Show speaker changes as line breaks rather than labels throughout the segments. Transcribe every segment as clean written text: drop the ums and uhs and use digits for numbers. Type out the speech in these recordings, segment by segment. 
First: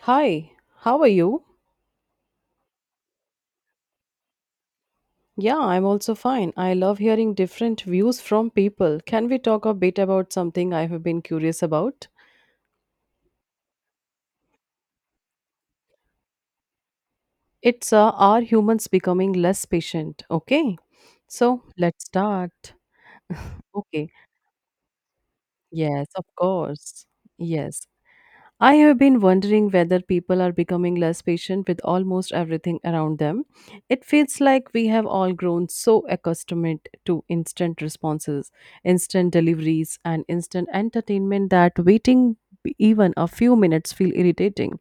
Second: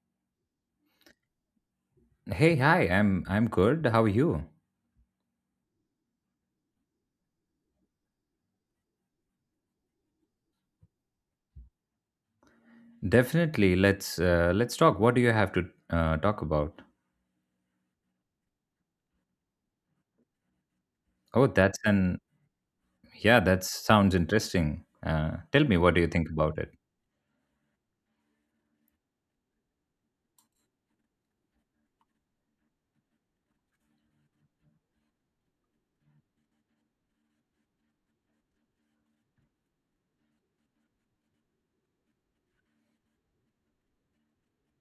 Hi, how are you?
Hey, hi. I'm good. How are you?
Yeah, I'm also fine. I love hearing different views from people. Can we talk a bit about something I have been curious about?
Definitely. Let's talk. What do you have to talk about?
It's are humans becoming less patient? Okay.
Oh,
So,
that's
let's
an
start.
Yeah, that
Okay.
sounds interesting. Tell me, what do
Yes,
you
of
think about it?
course. Yes. I have been wondering whether people are becoming less patient with almost everything around them. It feels like we have all grown so accustomed to instant responses, instant deliveries, and instant entertainment that waiting even a few minutes feel irritating.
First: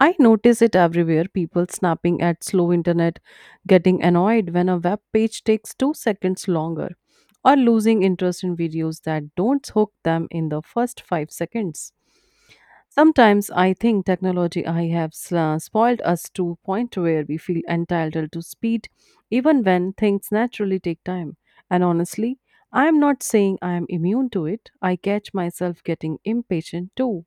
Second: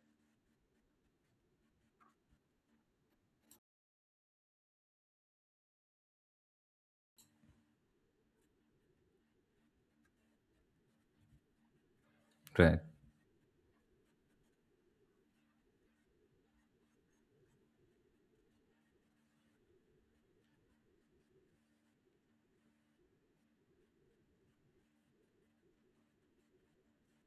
I notice it everywhere people snapping at slow internet, getting annoyed when a web page takes 2 seconds longer, or losing interest in videos that don't hook them in the first 5 seconds.
Right.
Sometimes I think technology I have spoiled us to a point where we feel entitled to speed even when things naturally take time. And honestly, I am not saying I am immune to it. I catch myself getting impatient too.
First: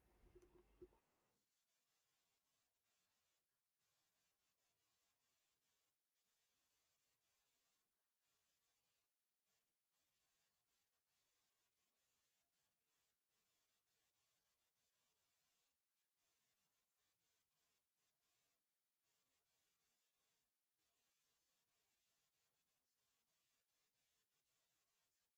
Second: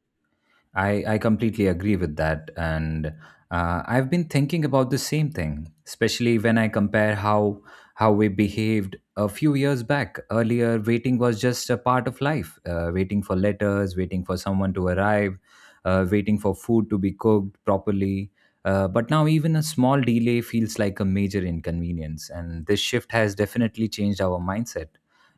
I completely agree with that. And I've been thinking about the same thing, especially when I compare how we behaved a few years back. Earlier, waiting was just a part of life. Waiting for letters, waiting for someone to arrive, waiting for food to be cooked properly. But now, even a small delay feels like a major inconvenience. And this shift has definitely changed our mindset.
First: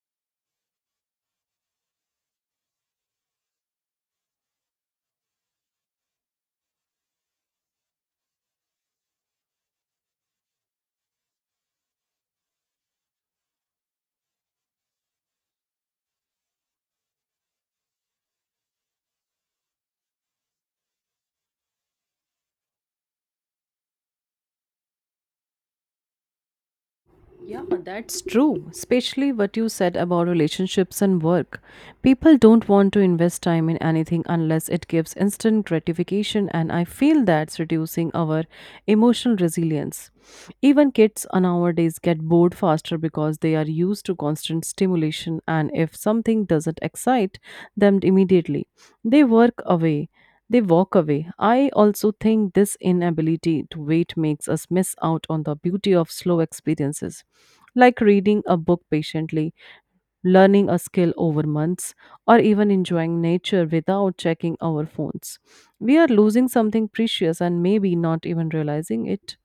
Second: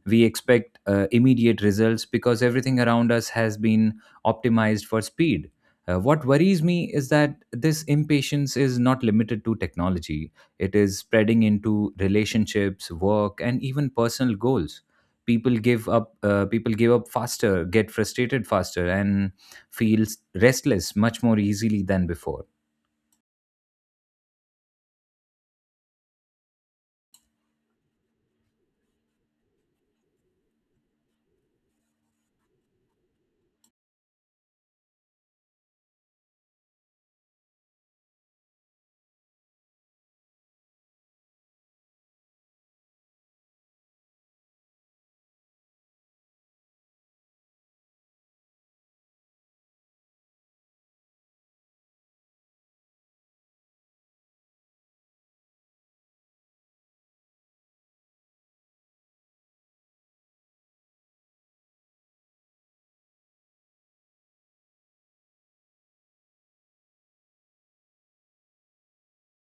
We expect immediate results because everything around us has been optimized for speed. What worries me is that this impatience is not limited to technology. It is spreading into relationships, work, and even personal goals. People give up. People give up faster, get frustrated faster, and feel restless much more easily than before.
Yeah, that's true. Especially what you said about relationships and work. People don't want to invest time in anything unless it gives instant gratification, and I feel that's reducing our emotional resilience. Even kids nowadays get bored faster because they are used to constant stimulation, and if something doesn't excite them immediately, they work away. They walk away. I also think this inability to wait makes us miss out on the beauty of slow experiences, like reading a book patiently, learning a skill over months, or even enjoying nature without checking our phones. We are losing something precious and maybe not even realizing it.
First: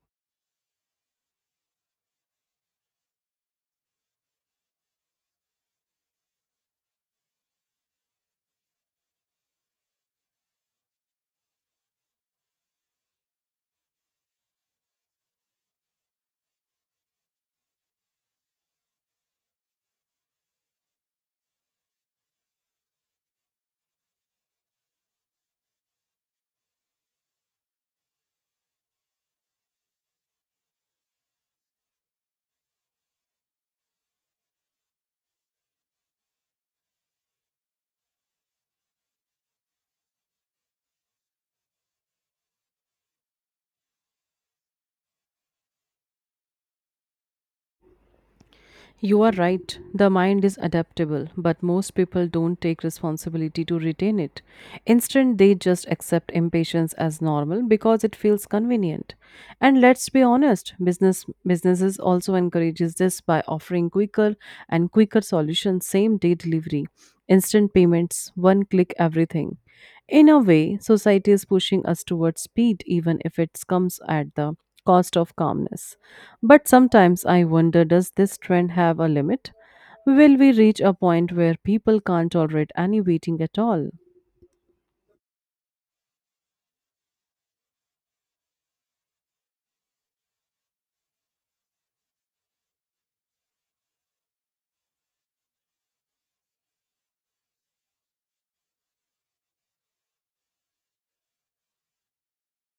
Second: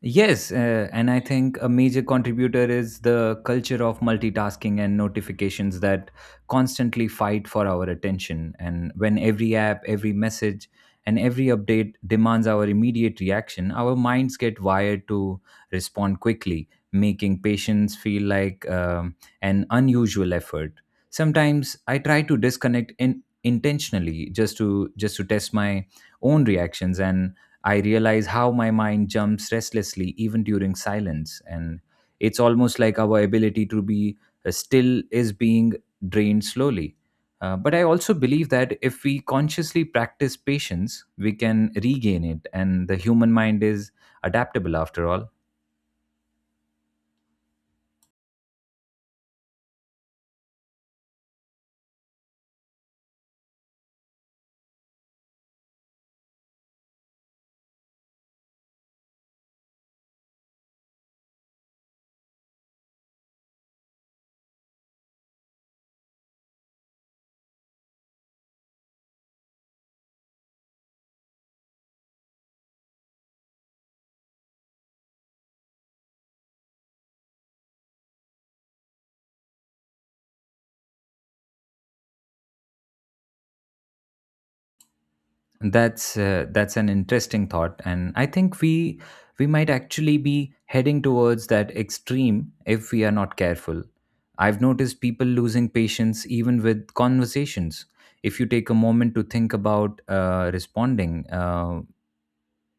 Yes, and I think a major contributor is the culture of multitasking and notifications that constantly fight for our attention. And when every app, every message, and every update demands our immediate reaction, our minds get wired to respond quickly, making patience feel like an unusual effort. Sometimes I try to disconnect in intentionally just to test my own reactions, and I realize how my mind jumps restlessly even during silence. And it's almost like our ability to be still is being drained slowly. But I also believe that if we consciously practice patience, we can regain it. And the human mind is adaptable after all.
You are right, the mind is adaptable, but most people don't take responsibility to retain it. Instead, they just accept impatience as normal because it feels convenient. And let's be honest, businesses also encourages this by offering quicker and quicker solutions, same day delivery, instant payments, one click everything. In a way, society is pushing us towards speed even if it comes at the cost of calmness. But sometimes I wonder, does this trend have a limit? Will we reach a point where people can't tolerate any waiting at all?
That's an interesting thought, and I think we might actually be heading towards that extreme if we are not careful. I've noticed people losing patience even with conversations. If you take a moment to think about responding,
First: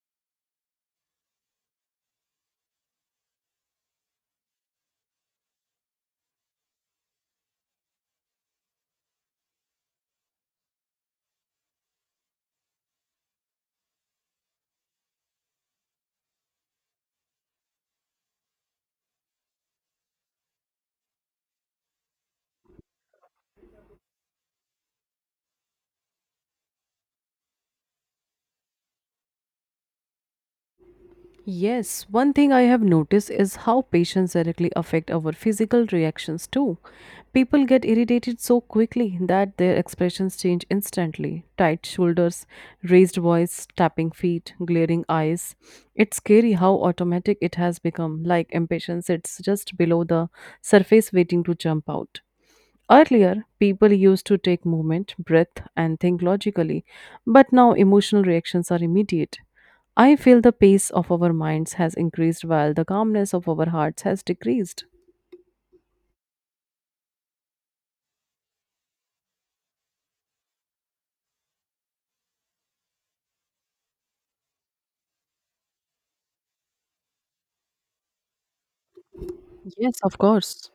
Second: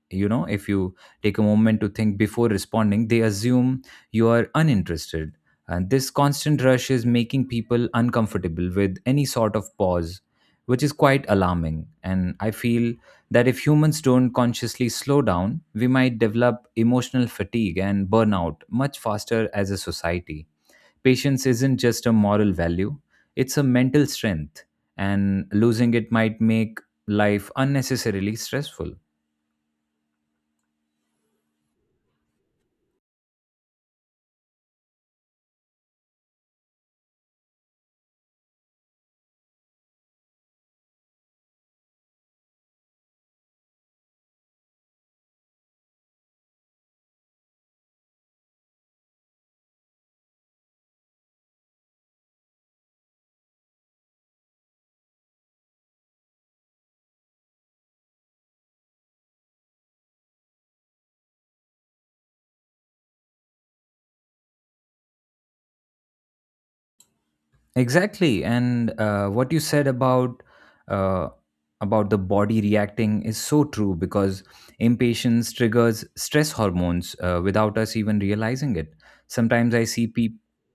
you know if you take a moment to think before responding, they assume you are uninterested, and this constant rush is making people uncomfortable with any sort of pause, which is quite alarming. And I feel that if humans don't consciously slow down, we might develop emotional fatigue and burnout much faster as a society. Patience isn't just a moral value, it's a mental strength, and losing it might make life unnecessarily stressful.
Yes, one thing I have noticed is how patients directly affect our physical reactions too. People get irritated so quickly that their expressions change instantly. Tight shoulders, raised voice, tapping feet, glaring eyes. It's scary how automatic it has become, like impatience, it's just below the surface waiting to jump out. Earlier, people used to take moment, breath, and think logically, but now emotional reactions are immediate. I feel the pace of our minds has increased while the calmness of our hearts has decreased.
Exactly. And what you said uh, about the body reacting is so true because impatience triggers stress hormones without us even realizing it. Sometimes I
Yes,
see
of
people.
course.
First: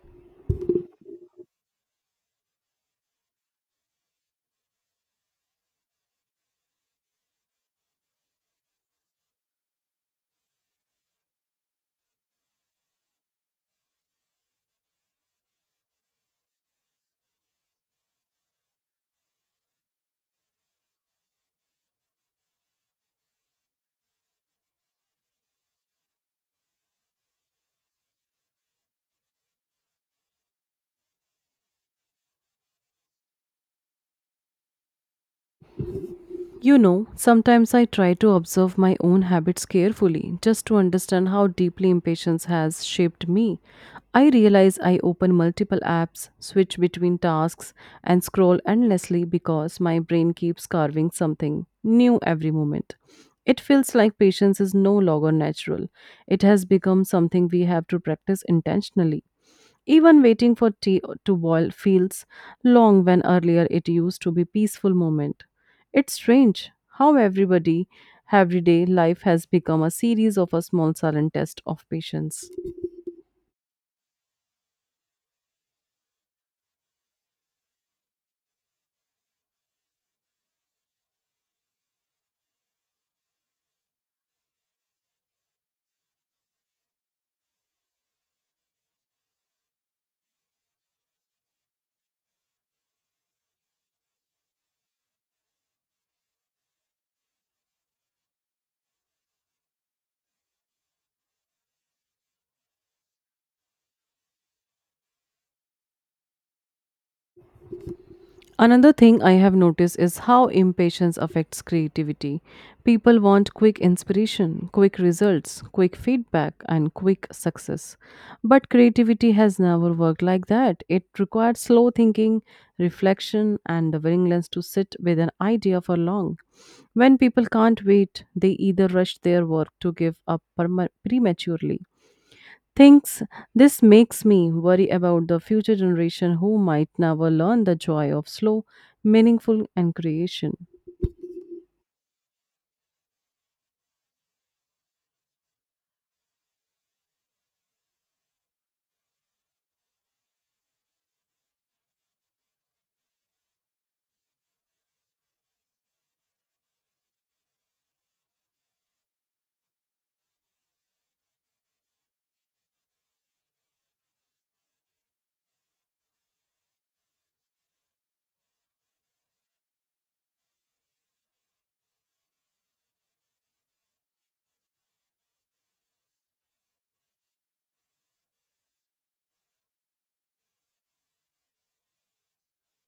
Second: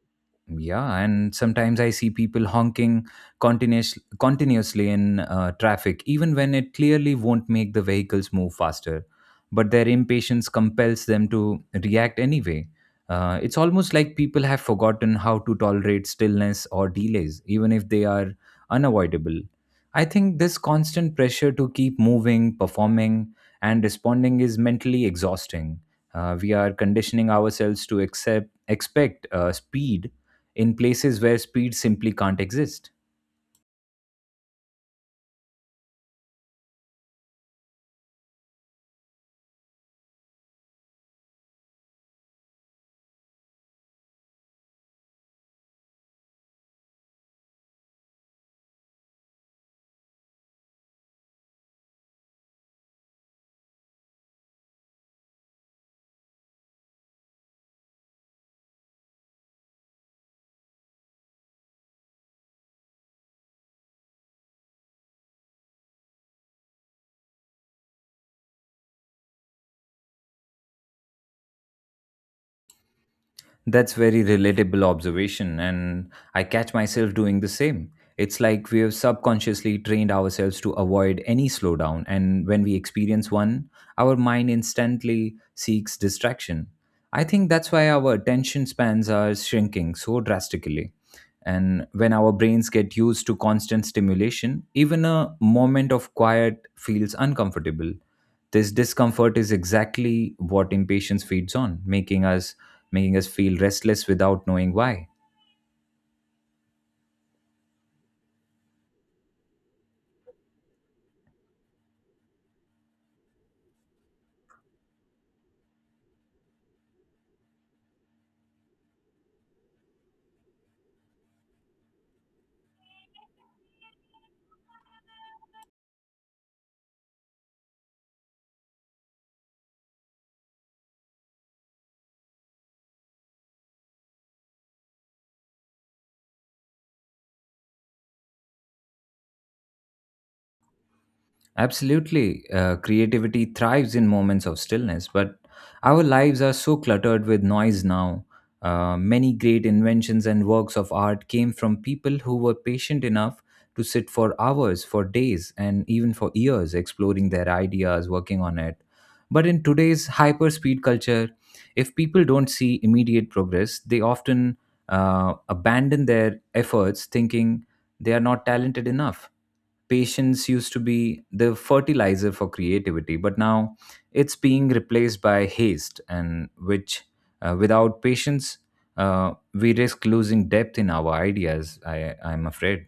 Yeah, and sometimes I see people honking continuously in traffic, even when it clearly won't make the vehicles move faster. But their impatience compels them to react anyway. It's almost like people have forgotten how to tolerate stillness or delays, even if they are unavoidable. I think this constant pressure to keep moving, performing, and responding is mentally exhausting. We are conditioning ourselves to accept, expect speed in places where speed simply can't exist.
You know, sometimes I try to observe my own habits carefully just to understand how deeply impatience has shaped me. I realize I open multiple apps, switch between tasks, and scroll endlessly because my brain keeps carving something new every moment. It feels like patience is no longer natural. It has become something we have to practice intentionally. Even waiting for tea to boil feels long when earlier it used to be peaceful moment. It's strange how everybody everyday life has become a series of a small silent test of patience.
That's very relatable observation, and I catch myself doing the same. It's like we have subconsciously trained ourselves to avoid any slowdown, and when we experience one, our mind instantly seeks distraction. I think that's why our attention spans are shrinking so drastically. And when our brains get used to constant stimulation, even a moment of quiet feels uncomfortable. This discomfort is exactly what impatience feeds on, making us feel restless without knowing why.
Another thing I have noticed is how impatience affects creativity. People want quick inspiration, quick results, quick feedback, and quick success. But creativity has never worked like that. It requires slow thinking, reflection, and the willingness to sit with an idea for long. When people can't wait, they either rush their work to give up prematurely. Thinks this makes me worry about the future generation who might never learn the joy of slow, meaningful and creation.
Absolutely. Creativity thrives in moments of stillness, but our lives are so cluttered with noise now. Many great inventions and works of art came from people who were patient enough to sit for hours, for days, and even for years exploring their ideas, working on it. But in today's hyper speed culture, if people don't see immediate progress, they often abandon their efforts thinking they are not talented enough. Patience used to be the fertilizer for creativity, but now it's being replaced by haste. And which without patience, we risk losing depth in our ideas, I'm afraid.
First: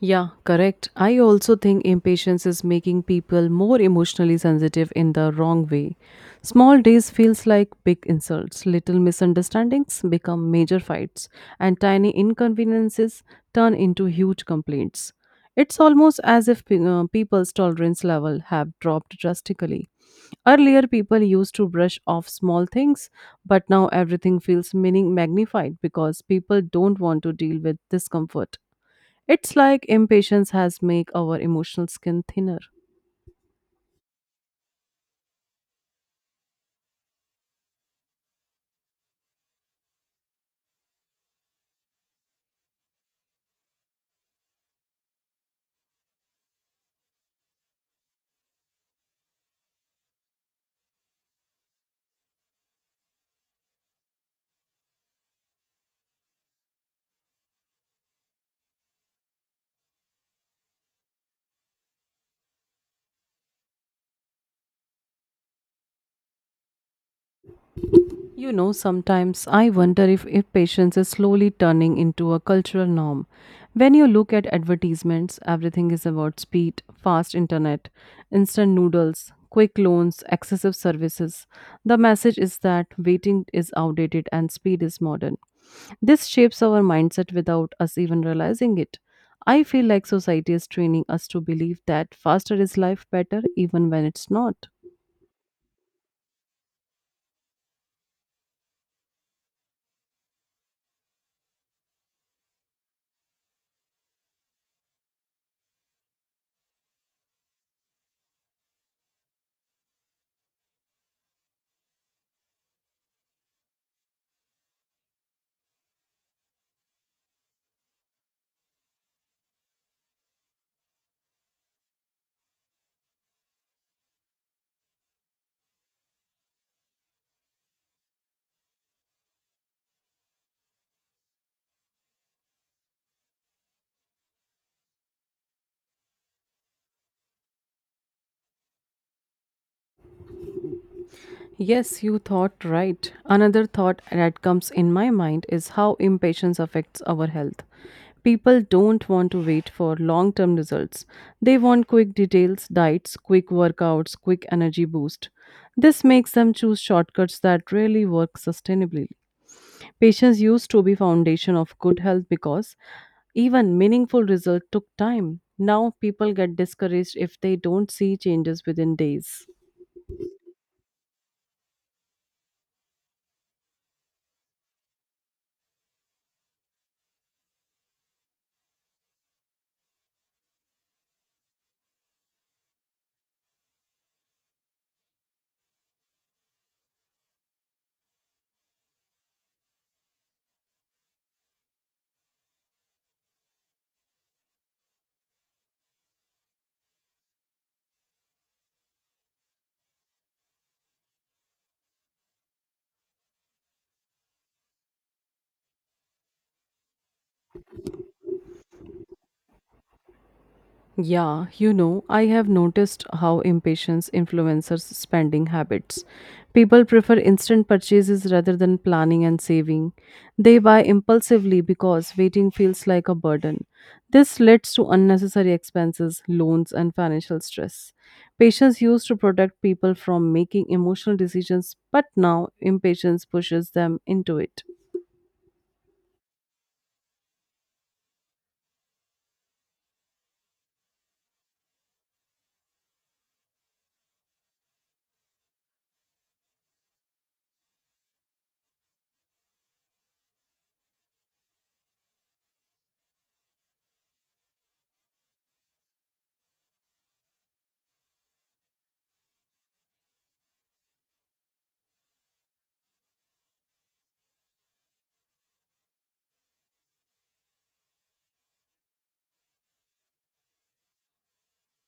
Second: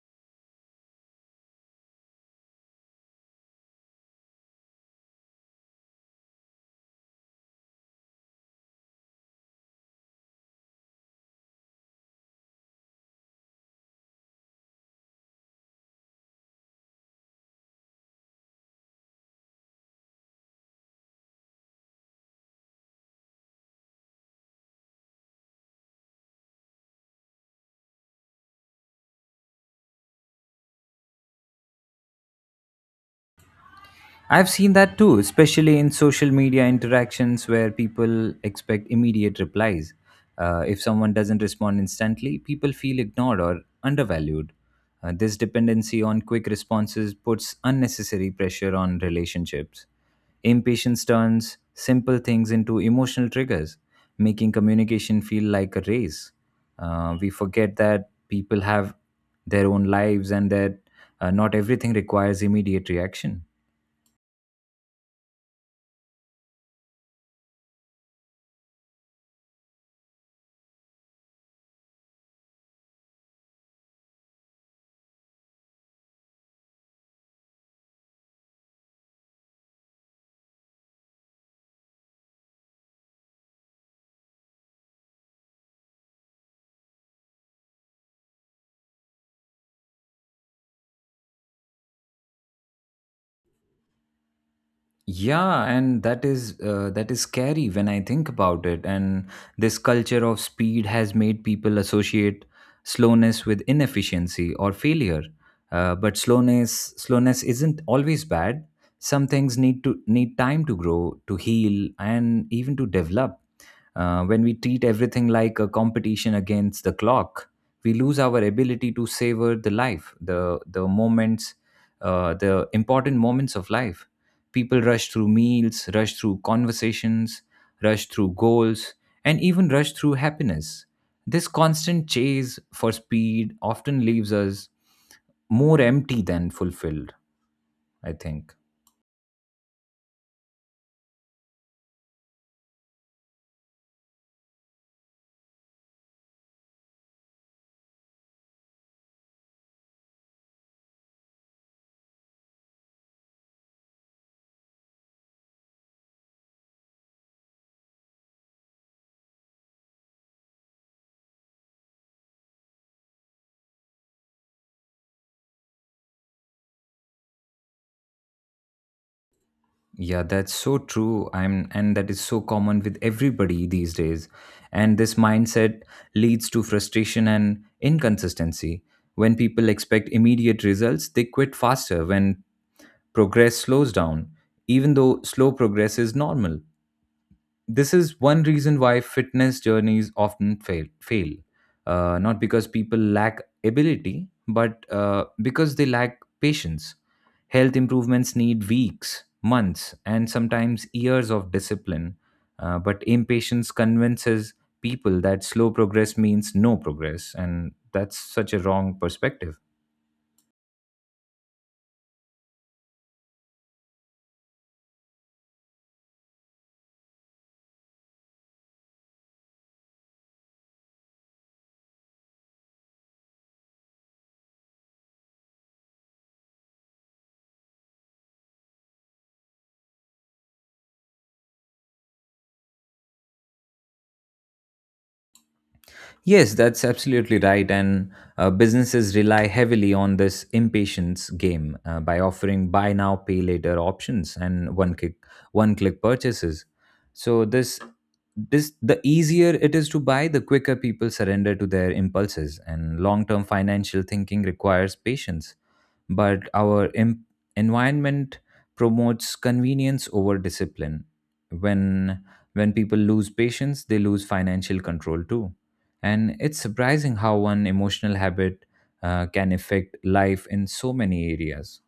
Yeah, correct. I also think impatience is making people more emotionally sensitive in the wrong way. Small days feels like big insults, little misunderstandings become major fights, and tiny inconveniences turn into huge complaints. It's almost as if people's tolerance level have dropped drastically. Earlier people used to brush off small things, but now everything feels meaning magnified because people don't want to deal with discomfort. It's like impatience has make our emotional skin thinner.
I've seen that too, especially in social media interactions where people expect immediate replies. If someone doesn't respond instantly, people feel ignored or undervalued. This dependency on quick responses puts unnecessary pressure on relationships. Impatience turns simple things into emotional triggers, making communication feel like a race. We forget that people have their own lives and that not everything requires immediate reaction.
You know, sometimes I wonder if impatience is slowly turning into a cultural norm. When you look at advertisements, everything is about speed, fast internet, instant noodles, quick loans, excessive services. The message is that waiting is outdated and speed is modern. This shapes our mindset without us even realizing it. I feel like society is training us to believe that faster is life better even when it's not.
Yeah, and that is scary when I think about it. And this culture of speed has made people associate slowness with inefficiency or failure. But slowness isn't always bad. Some things need time to grow, to heal, and even to develop. When we treat everything like a competition against the clock, we lose our ability to savor the life, the moments, the important moments of life. People rush through meals, rush through conversations, rush through goals, and even rush through happiness. This constant chase for speed often leaves us more empty than fulfilled, I think.
Yes, you thought right. Another thought that comes in my mind is how impatience affects our health. People don't want to wait for long term results. They want quick details, diets, quick workouts, quick energy boost. This makes them choose shortcuts that rarely work sustainably. Patience used to be foundation of good health because even meaningful results took time. Now people get discouraged if they don't see changes within days.
Yeah, that's so true. I'm, and that is so common with everybody these days. And this mindset leads to frustration and inconsistency. When people expect immediate results, they quit faster when progress slows down, even though slow progress is normal. This is one reason why fitness journeys often fail. Not because people lack ability, but because they lack patience. Health improvements need weeks, months, and sometimes years of discipline. But impatience convinces people that slow progress means no progress, and that's such a wrong perspective.
Yeah, you know, I have noticed how impatience influences spending habits. People prefer instant purchases rather than planning and saving. They buy impulsively because waiting feels like a burden. This leads to unnecessary expenses, loans, and financial stress. Patience used to protect people from making emotional decisions, but now impatience pushes them into it.
Yes, that's absolutely right. And businesses rely heavily on this impatience game by offering buy now, pay later options and one click purchases. So this, the easier it is to buy, the quicker people surrender to their impulses. And long term financial thinking requires patience, but our environment promotes convenience over discipline. When when people lose patience, they lose financial control too. And it's surprising how one emotional habit can affect life in so many areas.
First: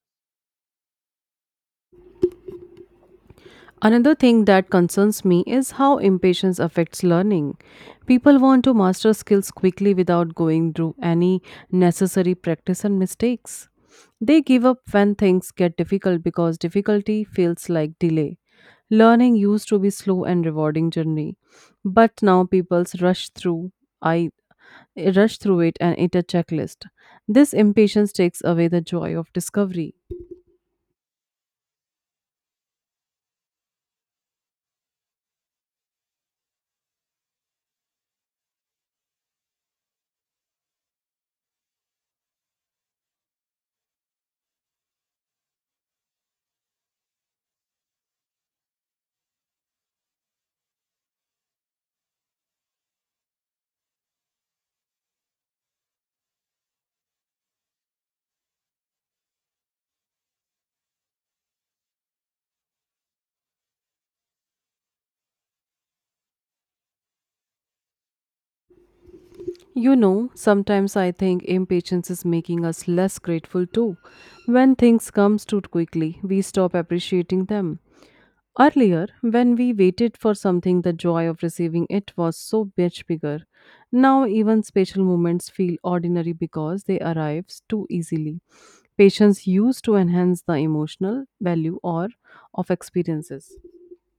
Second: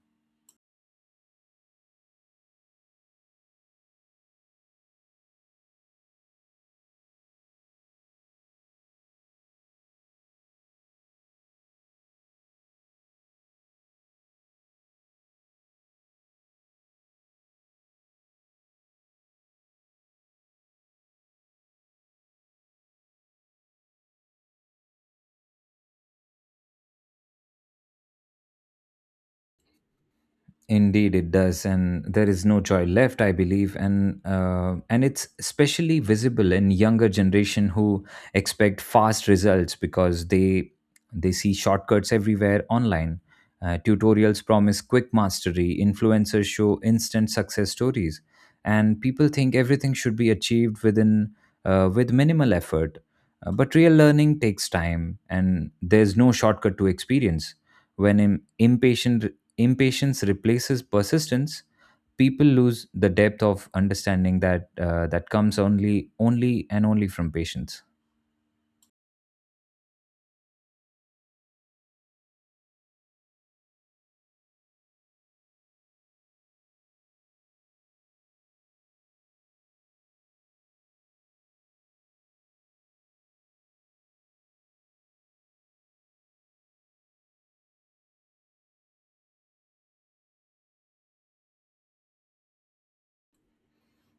Another thing that concerns me is how impatience affects learning. People want to master skills quickly without going through any necessary practice and mistakes. They give up when things get difficult because difficulty feels like delay. Learning used to be slow and rewarding journey, but now people rush through I rush through it and it a checklist. This impatience takes away the joy of discovery.
Indeed, it does, and there is no joy left, I believe. And and it's especially visible in younger generation who expect fast results because they see shortcuts everywhere online. Tutorials promise quick mastery, influencers show instant success stories, and people think everything should be achieved within with minimal effort. But real learning takes time, and there's no shortcut to experience. When im- impatient impatience replaces persistence, people lose the depth of understanding that that comes only, only and only from patience.
You know, sometimes I think impatience is making us less grateful too. When things come too quickly, we stop appreciating them. Earlier, when we waited for something, the joy of receiving it was so much bigger. Now, even special moments feel ordinary because they arrive too easily. Patience used to enhance the emotional value or of experiences.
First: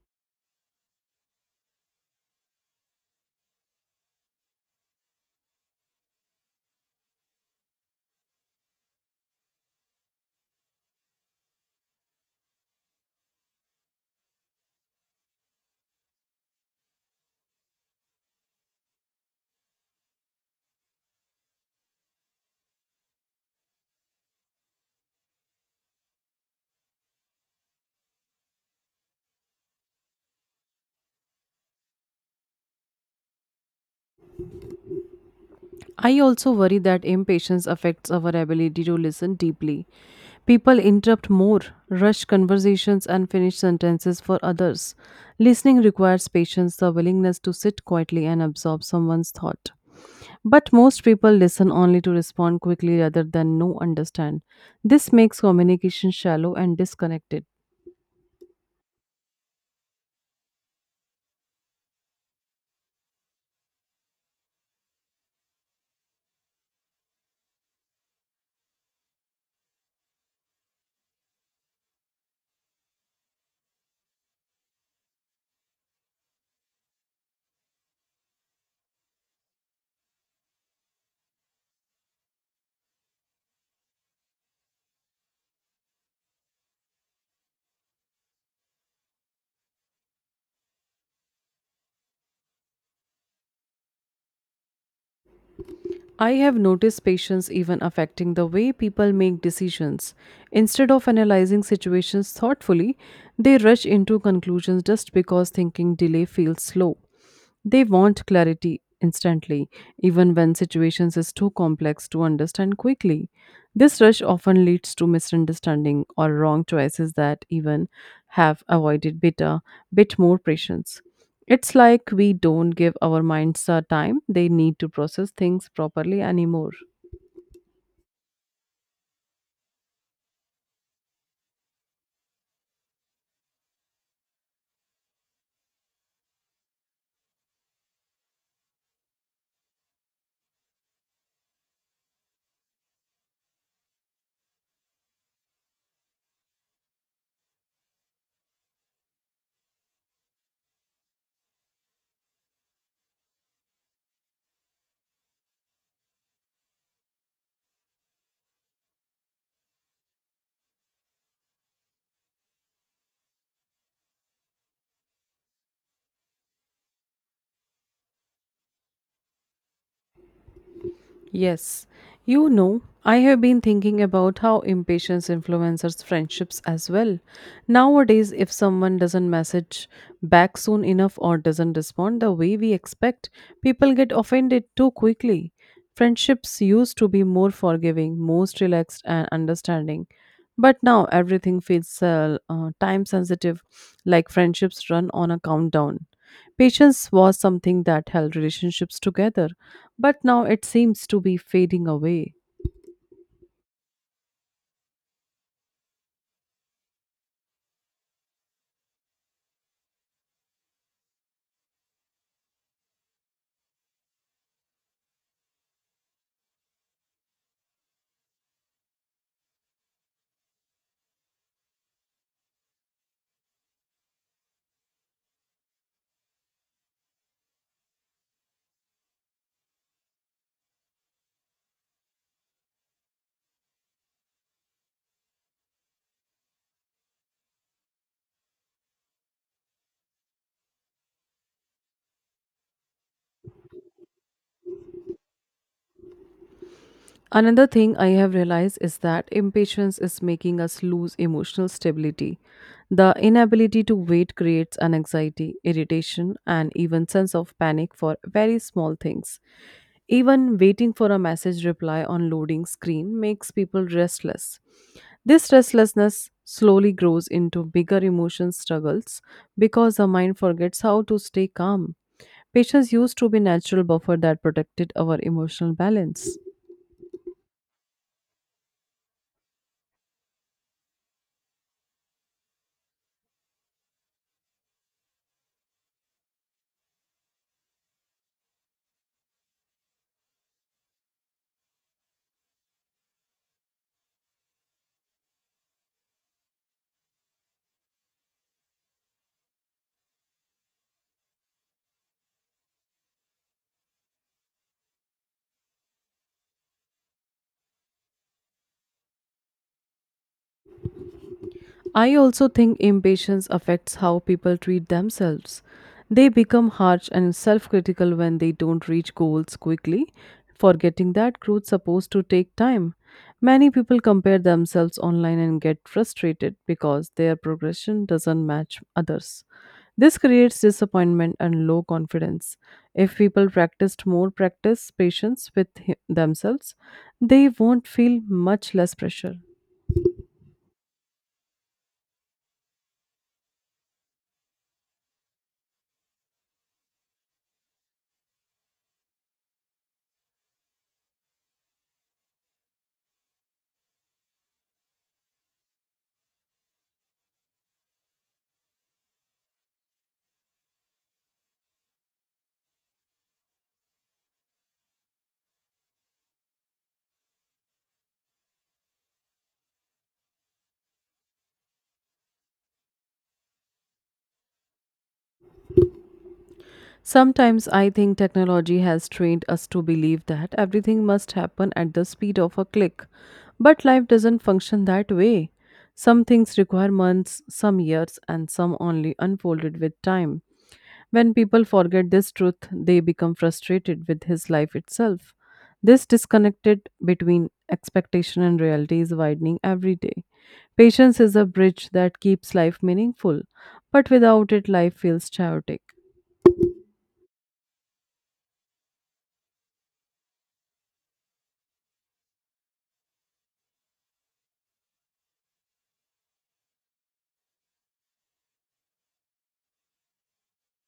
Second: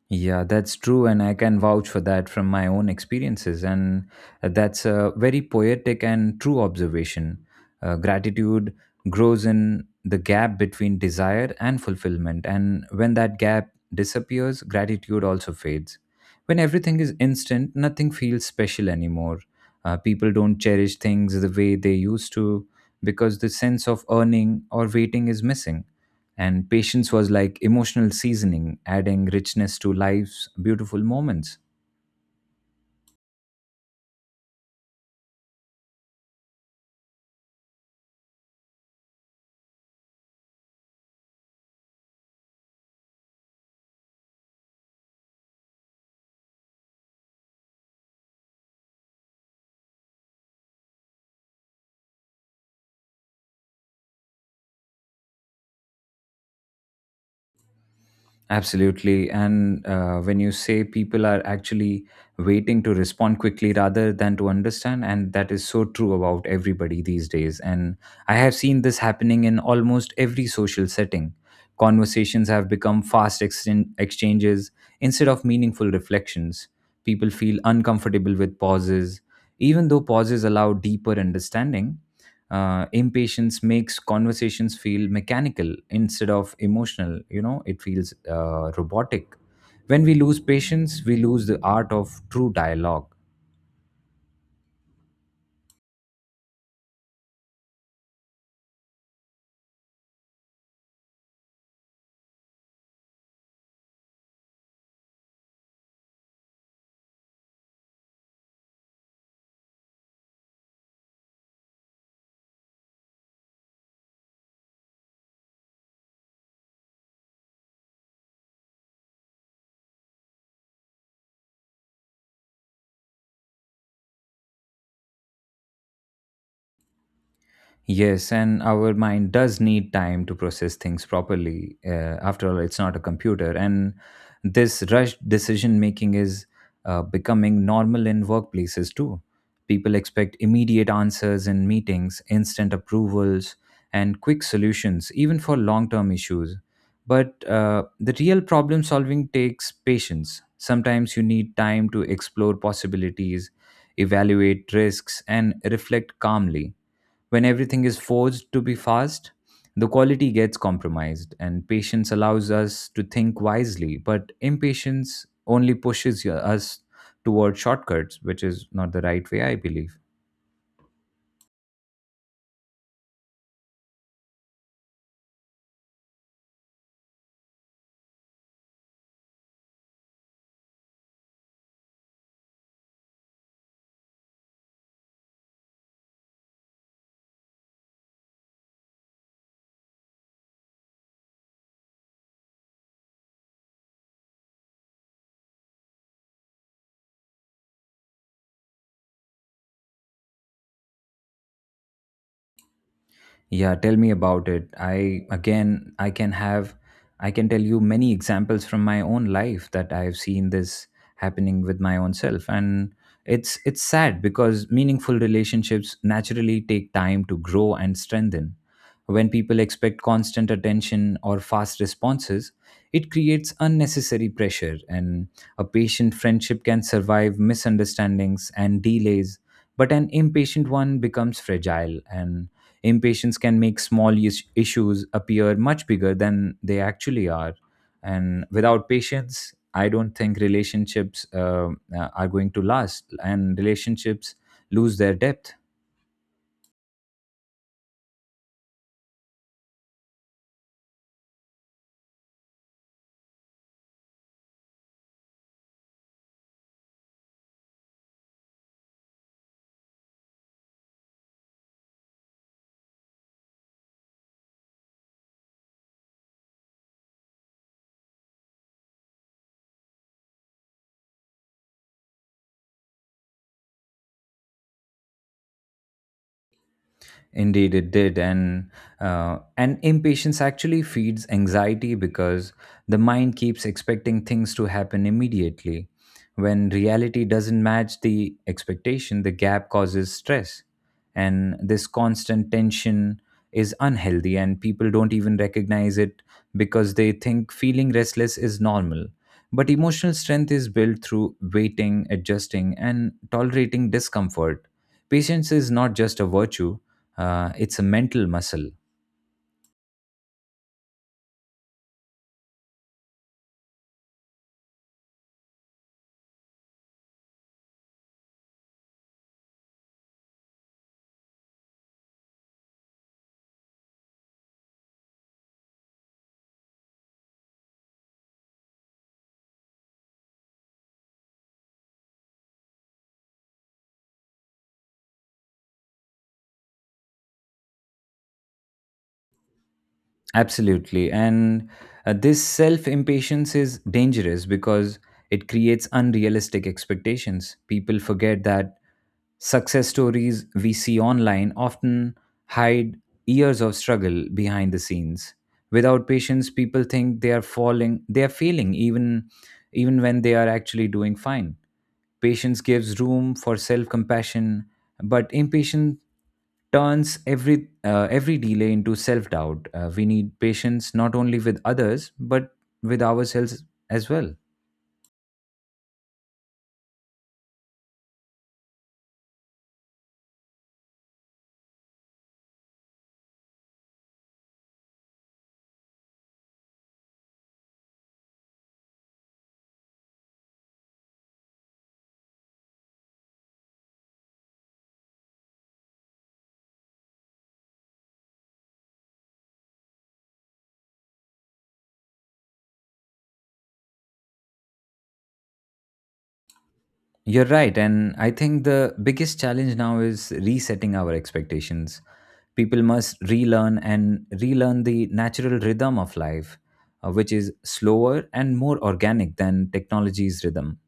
Yeah, that's true, and I can vouch for that from my own experiences. And that's a very poetic and true observation. Gratitude grows in the gap between desire and fulfillment, and when that gap disappears, gratitude also fades. When everything is instant, nothing feels special anymore. People don't cherish things the way they used to because the sense of earning or waiting is missing, and patience was like emotional seasoning, adding richness to life's beautiful moments.
I also worry that impatience affects our ability to listen deeply. People interrupt more, rush conversations, and finish sentences for others. Listening requires patience, the willingness to sit quietly and absorb someone's thought. But most people listen only to respond quickly rather than no understand. This makes communication shallow and disconnected.
Absolutely. And when you say people are actually waiting to respond quickly rather than to understand, and that is so true about everybody these days. And I have seen this happening in almost every social setting. Conversations have become fast exchanges instead of meaningful reflections. People feel uncomfortable with pauses, even though pauses allow deeper understanding. Impatience makes conversations feel mechanical instead of emotional, you know, it feels robotic. When we lose patience, we lose the art of true dialogue.
I have noticed patience even affecting the way people make decisions. Instead of analyzing situations thoughtfully, they rush into conclusions just because thinking delay feels slow. They want clarity instantly, even when situations is too complex to understand quickly. This rush often leads to misunderstanding or wrong choices that even have avoided better, bit more patience. It's like we don't give our minds the time they need to process things properly anymore.
Yes, and our mind does need time to process things properly. After all, it's not a computer. And this rushed decision making is becoming normal in workplaces too. People expect immediate answers in meetings, instant approvals, and quick solutions, even for long term issues. But the real problem solving takes patience. Sometimes you need time to explore possibilities, evaluate risks, and reflect calmly. When everything is forced to be fast, the quality gets compromised, and patience allows us to think wisely, but impatience only pushes us toward shortcuts, which is not the right way, I believe.
Yes. You know, I have been thinking about how impatience influences friendships as well. Nowadays, if someone doesn't message back soon enough or doesn't respond the way we expect, people get offended too quickly. Friendships used to be more forgiving, most relaxed, and understanding. But now everything feels time sensitive, like friendships run on a countdown. Patience was something that held relationships together, but now it seems to be fading away.
Yeah, tell me about it. I again, I can have, I can tell you many examples from my own life that I've seen this happening with my own self. And it's sad because meaningful relationships naturally take time to grow and strengthen. When people expect constant attention or fast responses, it creates unnecessary pressure, and a patient friendship can survive misunderstandings and delays, but an impatient one becomes fragile. And impatience can make small issues appear much bigger than they actually are. And without patience, I don't think relationships are going to last, and relationships lose their depth.
Another thing I have realized is that impatience is making us lose emotional stability. The inability to wait creates an anxiety, irritation, and even sense of panic for very small things. Even waiting for a message reply on loading screen makes people restless. This restlessness slowly grows into bigger emotion struggles because the mind forgets how to stay calm. Patience used to be natural buffer that protected our emotional balance.
Indeed, it did. And and impatience actually feeds anxiety because the mind keeps expecting things to happen immediately. When reality doesn't match the expectation, the gap causes stress, and this constant tension is unhealthy. And people don't even recognize it because they think feeling restless is normal. But emotional strength is built through waiting, adjusting, and tolerating discomfort. Patience is not just a virtue, it's a mental muscle.
I also think impatience affects how people treat themselves. They become harsh and self critical when they don't reach goals quickly, forgetting that growth supposed to take time. Many people compare themselves online and get frustrated because their progression doesn't match others. This creates disappointment and low confidence. If people practiced more practice patience with themselves, they won't feel much less pressure.
Absolutely. And this self impatience is dangerous because it creates unrealistic expectations. People forget that success stories we see online often hide years of struggle behind the scenes. Without patience, people think they are failing, even when they are actually doing fine. Patience gives room for self compassion, but impatience turns every delay into self doubt. We need patience not only with others, but with ourselves as well.
Sometimes I think technology has trained us to believe that everything must happen at the speed of a click. But life doesn't function that way. Some things require months, some years, and some only unfolded with time. When people forget this truth, they become frustrated with his life itself. This disconnected between expectation and reality is widening every day. Patience is a bridge that keeps life meaningful, but without it, life feels chaotic.
You're right. And I think the biggest challenge now is resetting our expectations. People must relearn the natural rhythm of life, which is slower and more organic than technology's rhythm.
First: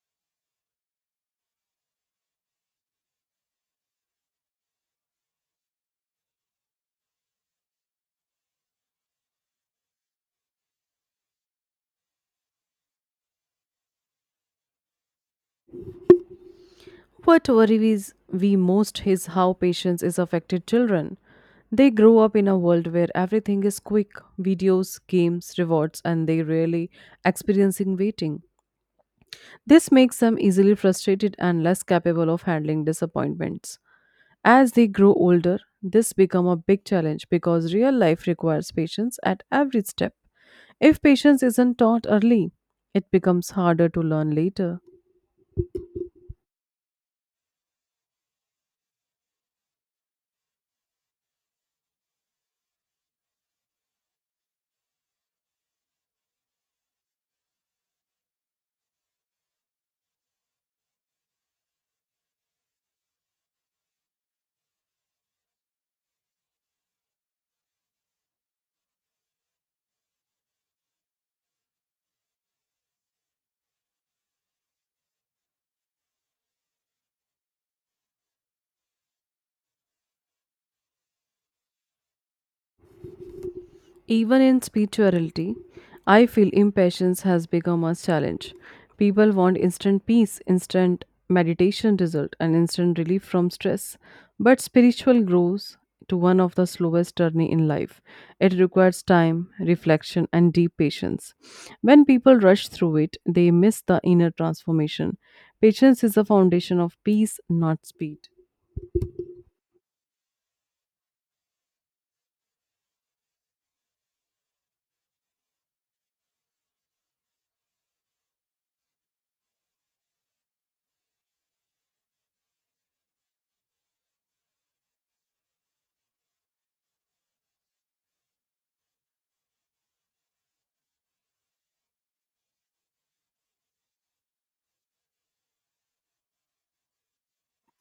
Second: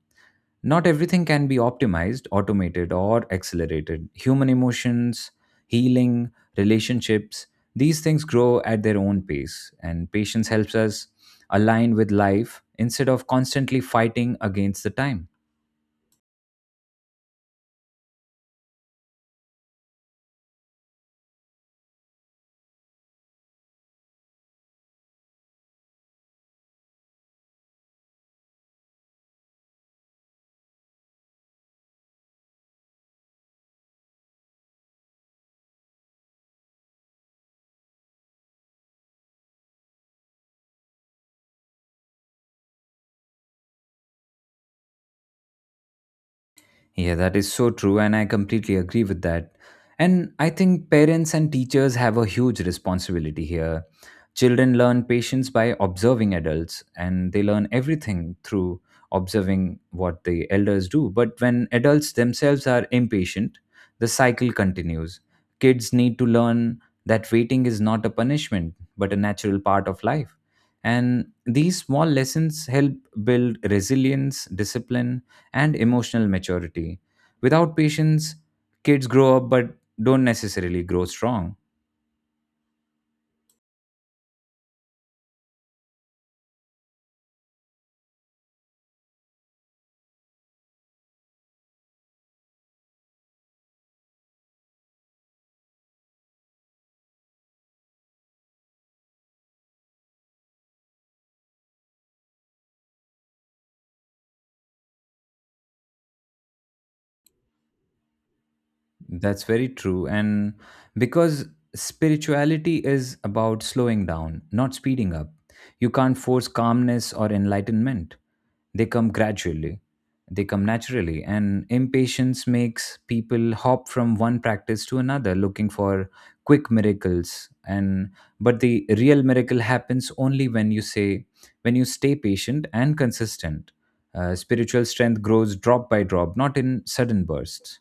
Not everything can be optimized, automated, or accelerated. Human emotions, healing, relationships, these things grow at their own pace. And patience helps us align with life instead of constantly fighting against the time.
What worries we most is how patience is affected children. They grow up in a world where everything is quick, videos, games, rewards, and they rarely experiencing waiting. This makes them easily frustrated and less capable of handling disappointments. As they grow older, this become a big challenge because real life requires patience at every step. If patience isn't taught early, it becomes harder to learn later.
Yeah, that is so true, and I completely agree with that. And I think parents and teachers have a huge responsibility here. Children learn patience by observing adults, and they learn everything through observing what the elders do. But when adults themselves are impatient, the cycle continues. Kids need to learn that waiting is not a punishment, but a natural part of life. And these small lessons help build resilience, discipline, and emotional maturity. Without patience, kids grow up but don't necessarily grow strong.
Even in spirituality, I feel impatience has become a challenge. People want instant peace, instant meditation result, and instant relief from stress. But spiritual grows to one of the slowest journey in life. It requires time, reflection, and deep patience. When people rush through it, they miss the inner transformation. Patience is the foundation of peace, not speed.
That's very true. And because spirituality is about slowing down, not speeding up, you can't force calmness or enlightenment. They come gradually, they come naturally. And impatience makes people hop from one practice to another looking for quick miracles, and but the real miracle happens only when you stay patient and consistent. Spiritual strength grows drop by drop, not in sudden bursts.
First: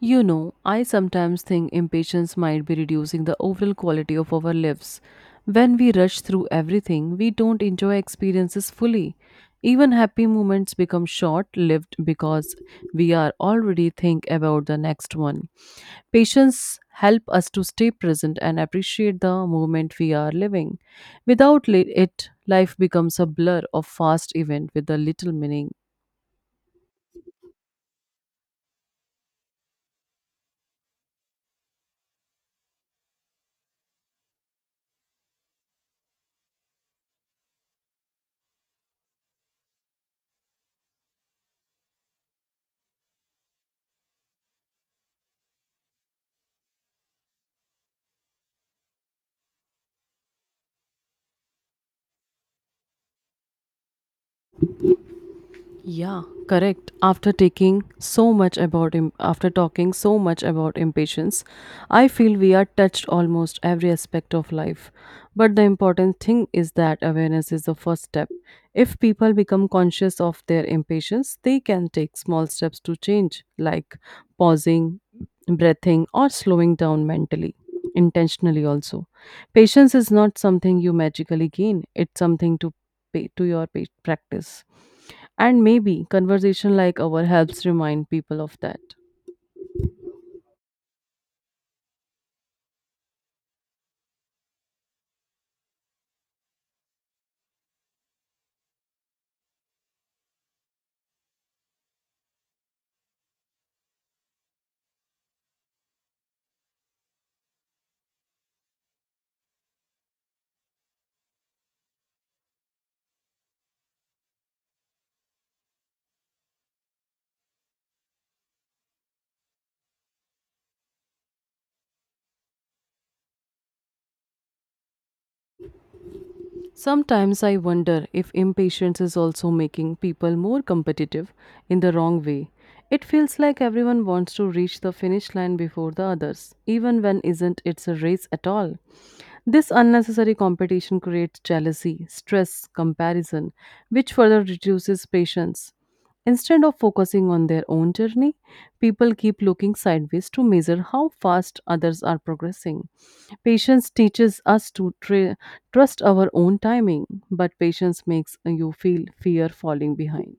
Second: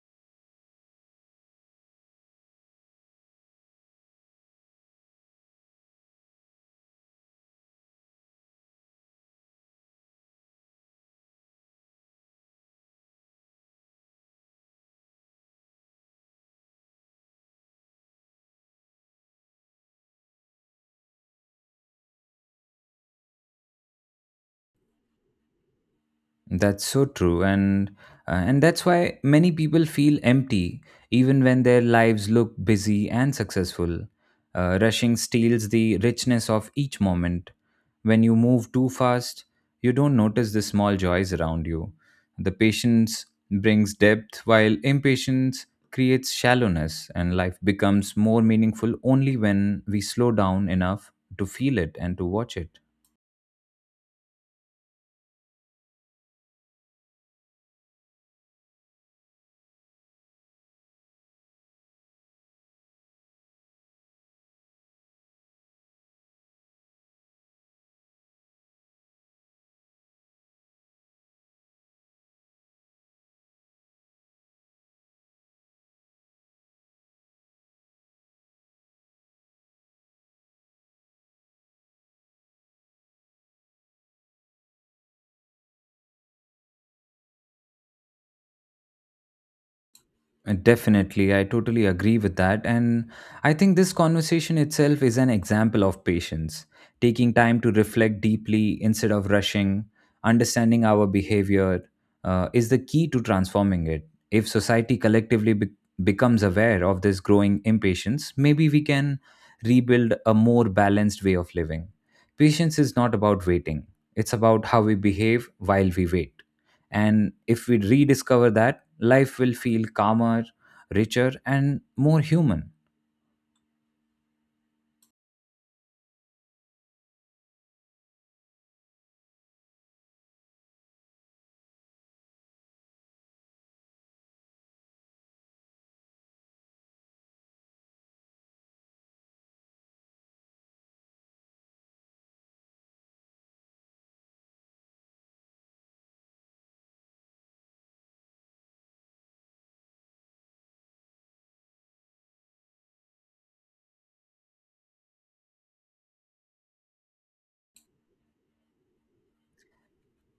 You know, I sometimes think impatience might be reducing the overall quality of our lives. When we rush through everything, we don't enjoy experiences fully. Even happy moments become short lived because we are already think about the next one. Patience help us to stay present and appreciate the moment we are living. Without it, life becomes a blur of fast event with a little meaning.
That's so true, and that's why many people feel empty even when their lives look busy and successful. Rushing steals the richness of each moment. When you move too fast, you don't notice the small joys around you. The patience brings depth, while impatience creates shallowness, and life becomes more meaningful only when we slow down enough to feel it and to watch it.
Yeah, correct. After taking so much about im- after talking so much about impatience, I feel we are touched almost every aspect of life. But the important thing is that awareness is the first step. If people become conscious of their impatience, they can take small steps to change, like pausing, breathing, or slowing down mentally, intentionally also. Patience is not something you magically gain, it's something to pay to your pa- practice. And maybe conversation like our helps remind people of that.
Definitely, I totally agree with that. And I think this conversation itself is an example of patience, taking time to reflect deeply instead of rushing. Understanding our behavior is the key to transforming it. If society collectively becomes aware of this growing impatience, maybe we can rebuild a more balanced way of living. Patience is not about waiting, it's about how we behave while we wait. And if we rediscover that, life will feel calmer, richer, and more human.
Sometimes I wonder if impatience is also making people more competitive in the wrong way. It feels like everyone wants to reach the finish line before the others, even when isn't it's a race at all. This unnecessary competition creates jealousy, stress, comparison, which further reduces patience. Instead of focusing on their own journey, people keep looking sideways to measure how fast others are progressing. Patience teaches us to trust our own timing, but patience makes you feel fear falling behind.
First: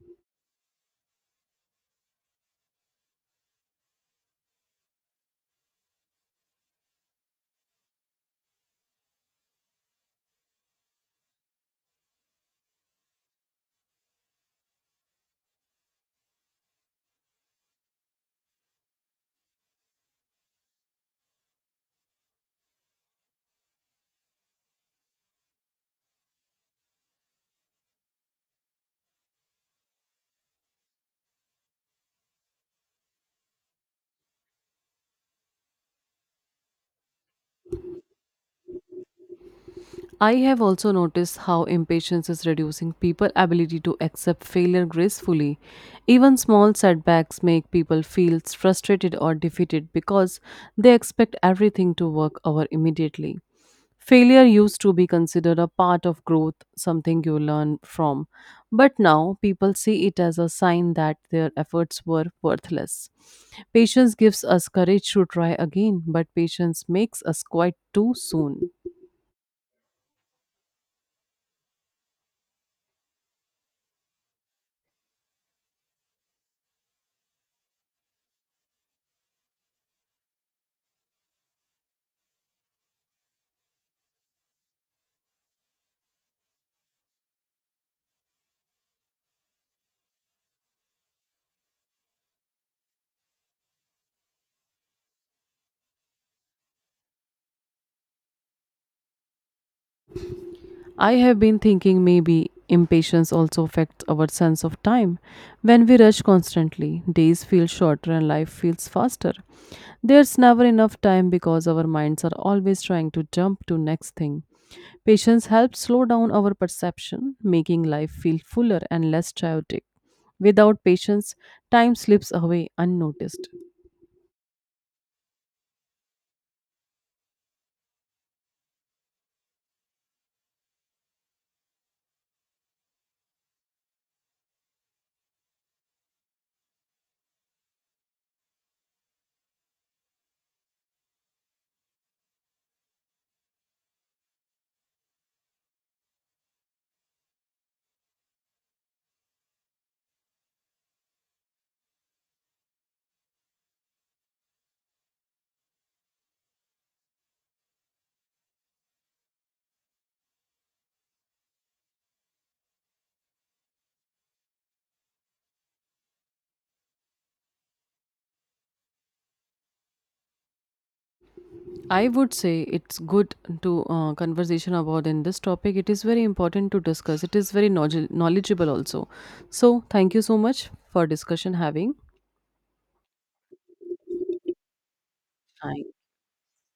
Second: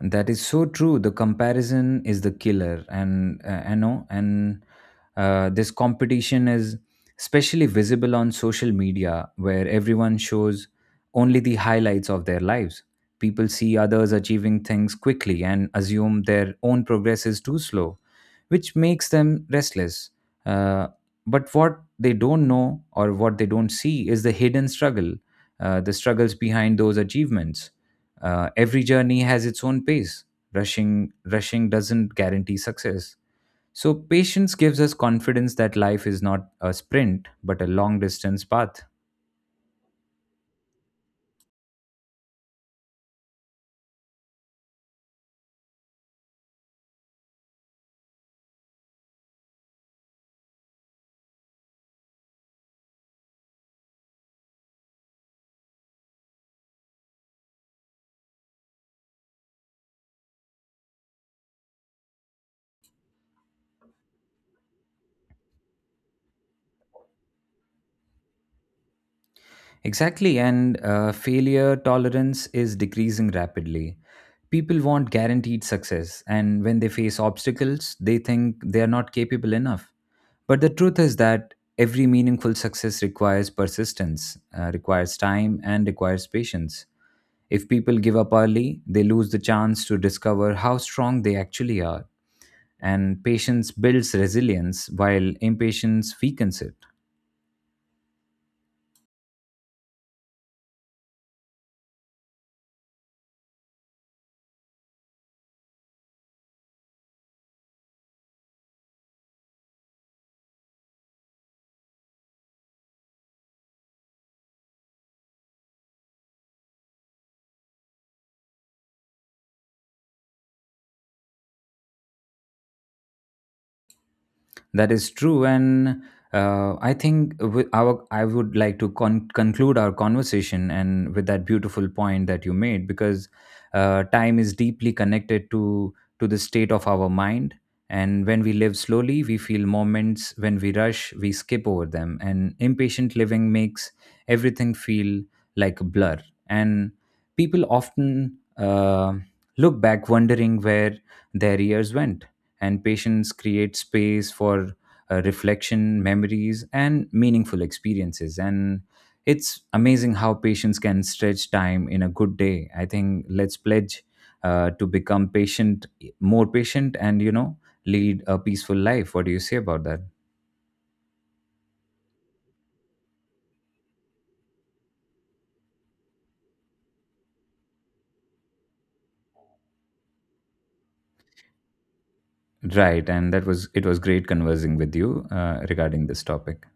That is so true. The comparison is the killer, and I know, and this competition is especially visible on social media, where everyone shows only the highlights of their lives. People see others achieving things quickly and assume their own progress is too slow, which makes them restless. Uh, but what they don't know or what they don't see is the hidden struggle, the struggles behind those achievements. Every journey has its own pace. Rushing doesn't guarantee success. So, patience gives us confidence that life is not a sprint, but a long distance path.
I have also noticed how impatience is reducing people's ability to accept failure gracefully. Even small setbacks make people feel frustrated or defeated because they expect everything to work out immediately. Failure used to be considered a part of growth, something you learn from, but now people see it as a sign that their efforts were worthless. Patience gives us courage to try again, but patience makes us quite too soon.
Exactly, and failure tolerance is decreasing rapidly. People want guaranteed success, and when they face obstacles, they think they are not capable enough. But the truth is that every meaningful success requires persistence, requires time, and requires patience. If people give up early, they lose the chance to discover how strong they actually are. And patience builds resilience, while impatience weakens it.
I have been thinking maybe impatience also affects our sense of time. When we rush constantly, days feel shorter and life feels faster. There's never enough time because our minds are always trying to jump to next thing. Patience helps slow down our perception, making life feel fuller and less chaotic. Without patience, time slips away unnoticed.
That is true, and I think with our I would like to conclude our conversation and with that beautiful point that you made, because time is deeply connected to the state of our mind, and when we live slowly, we feel moments. When we rush, we skip over them, and impatient living makes everything feel like a blur. And people often look back, wondering where their years went. And patience creates space for reflection, memories, and meaningful experiences. And it's amazing how patience can stretch time in a good day. I think let's pledge, to become patient, more patient, and you know, lead a peaceful life. What do you say about that?
I would say it's good to conversation about in this topic. It is very important to discuss. It is very knowledgeable also. So thank you so much for discussion having.
Right, and that was it was great conversing with you
I
regarding this topic.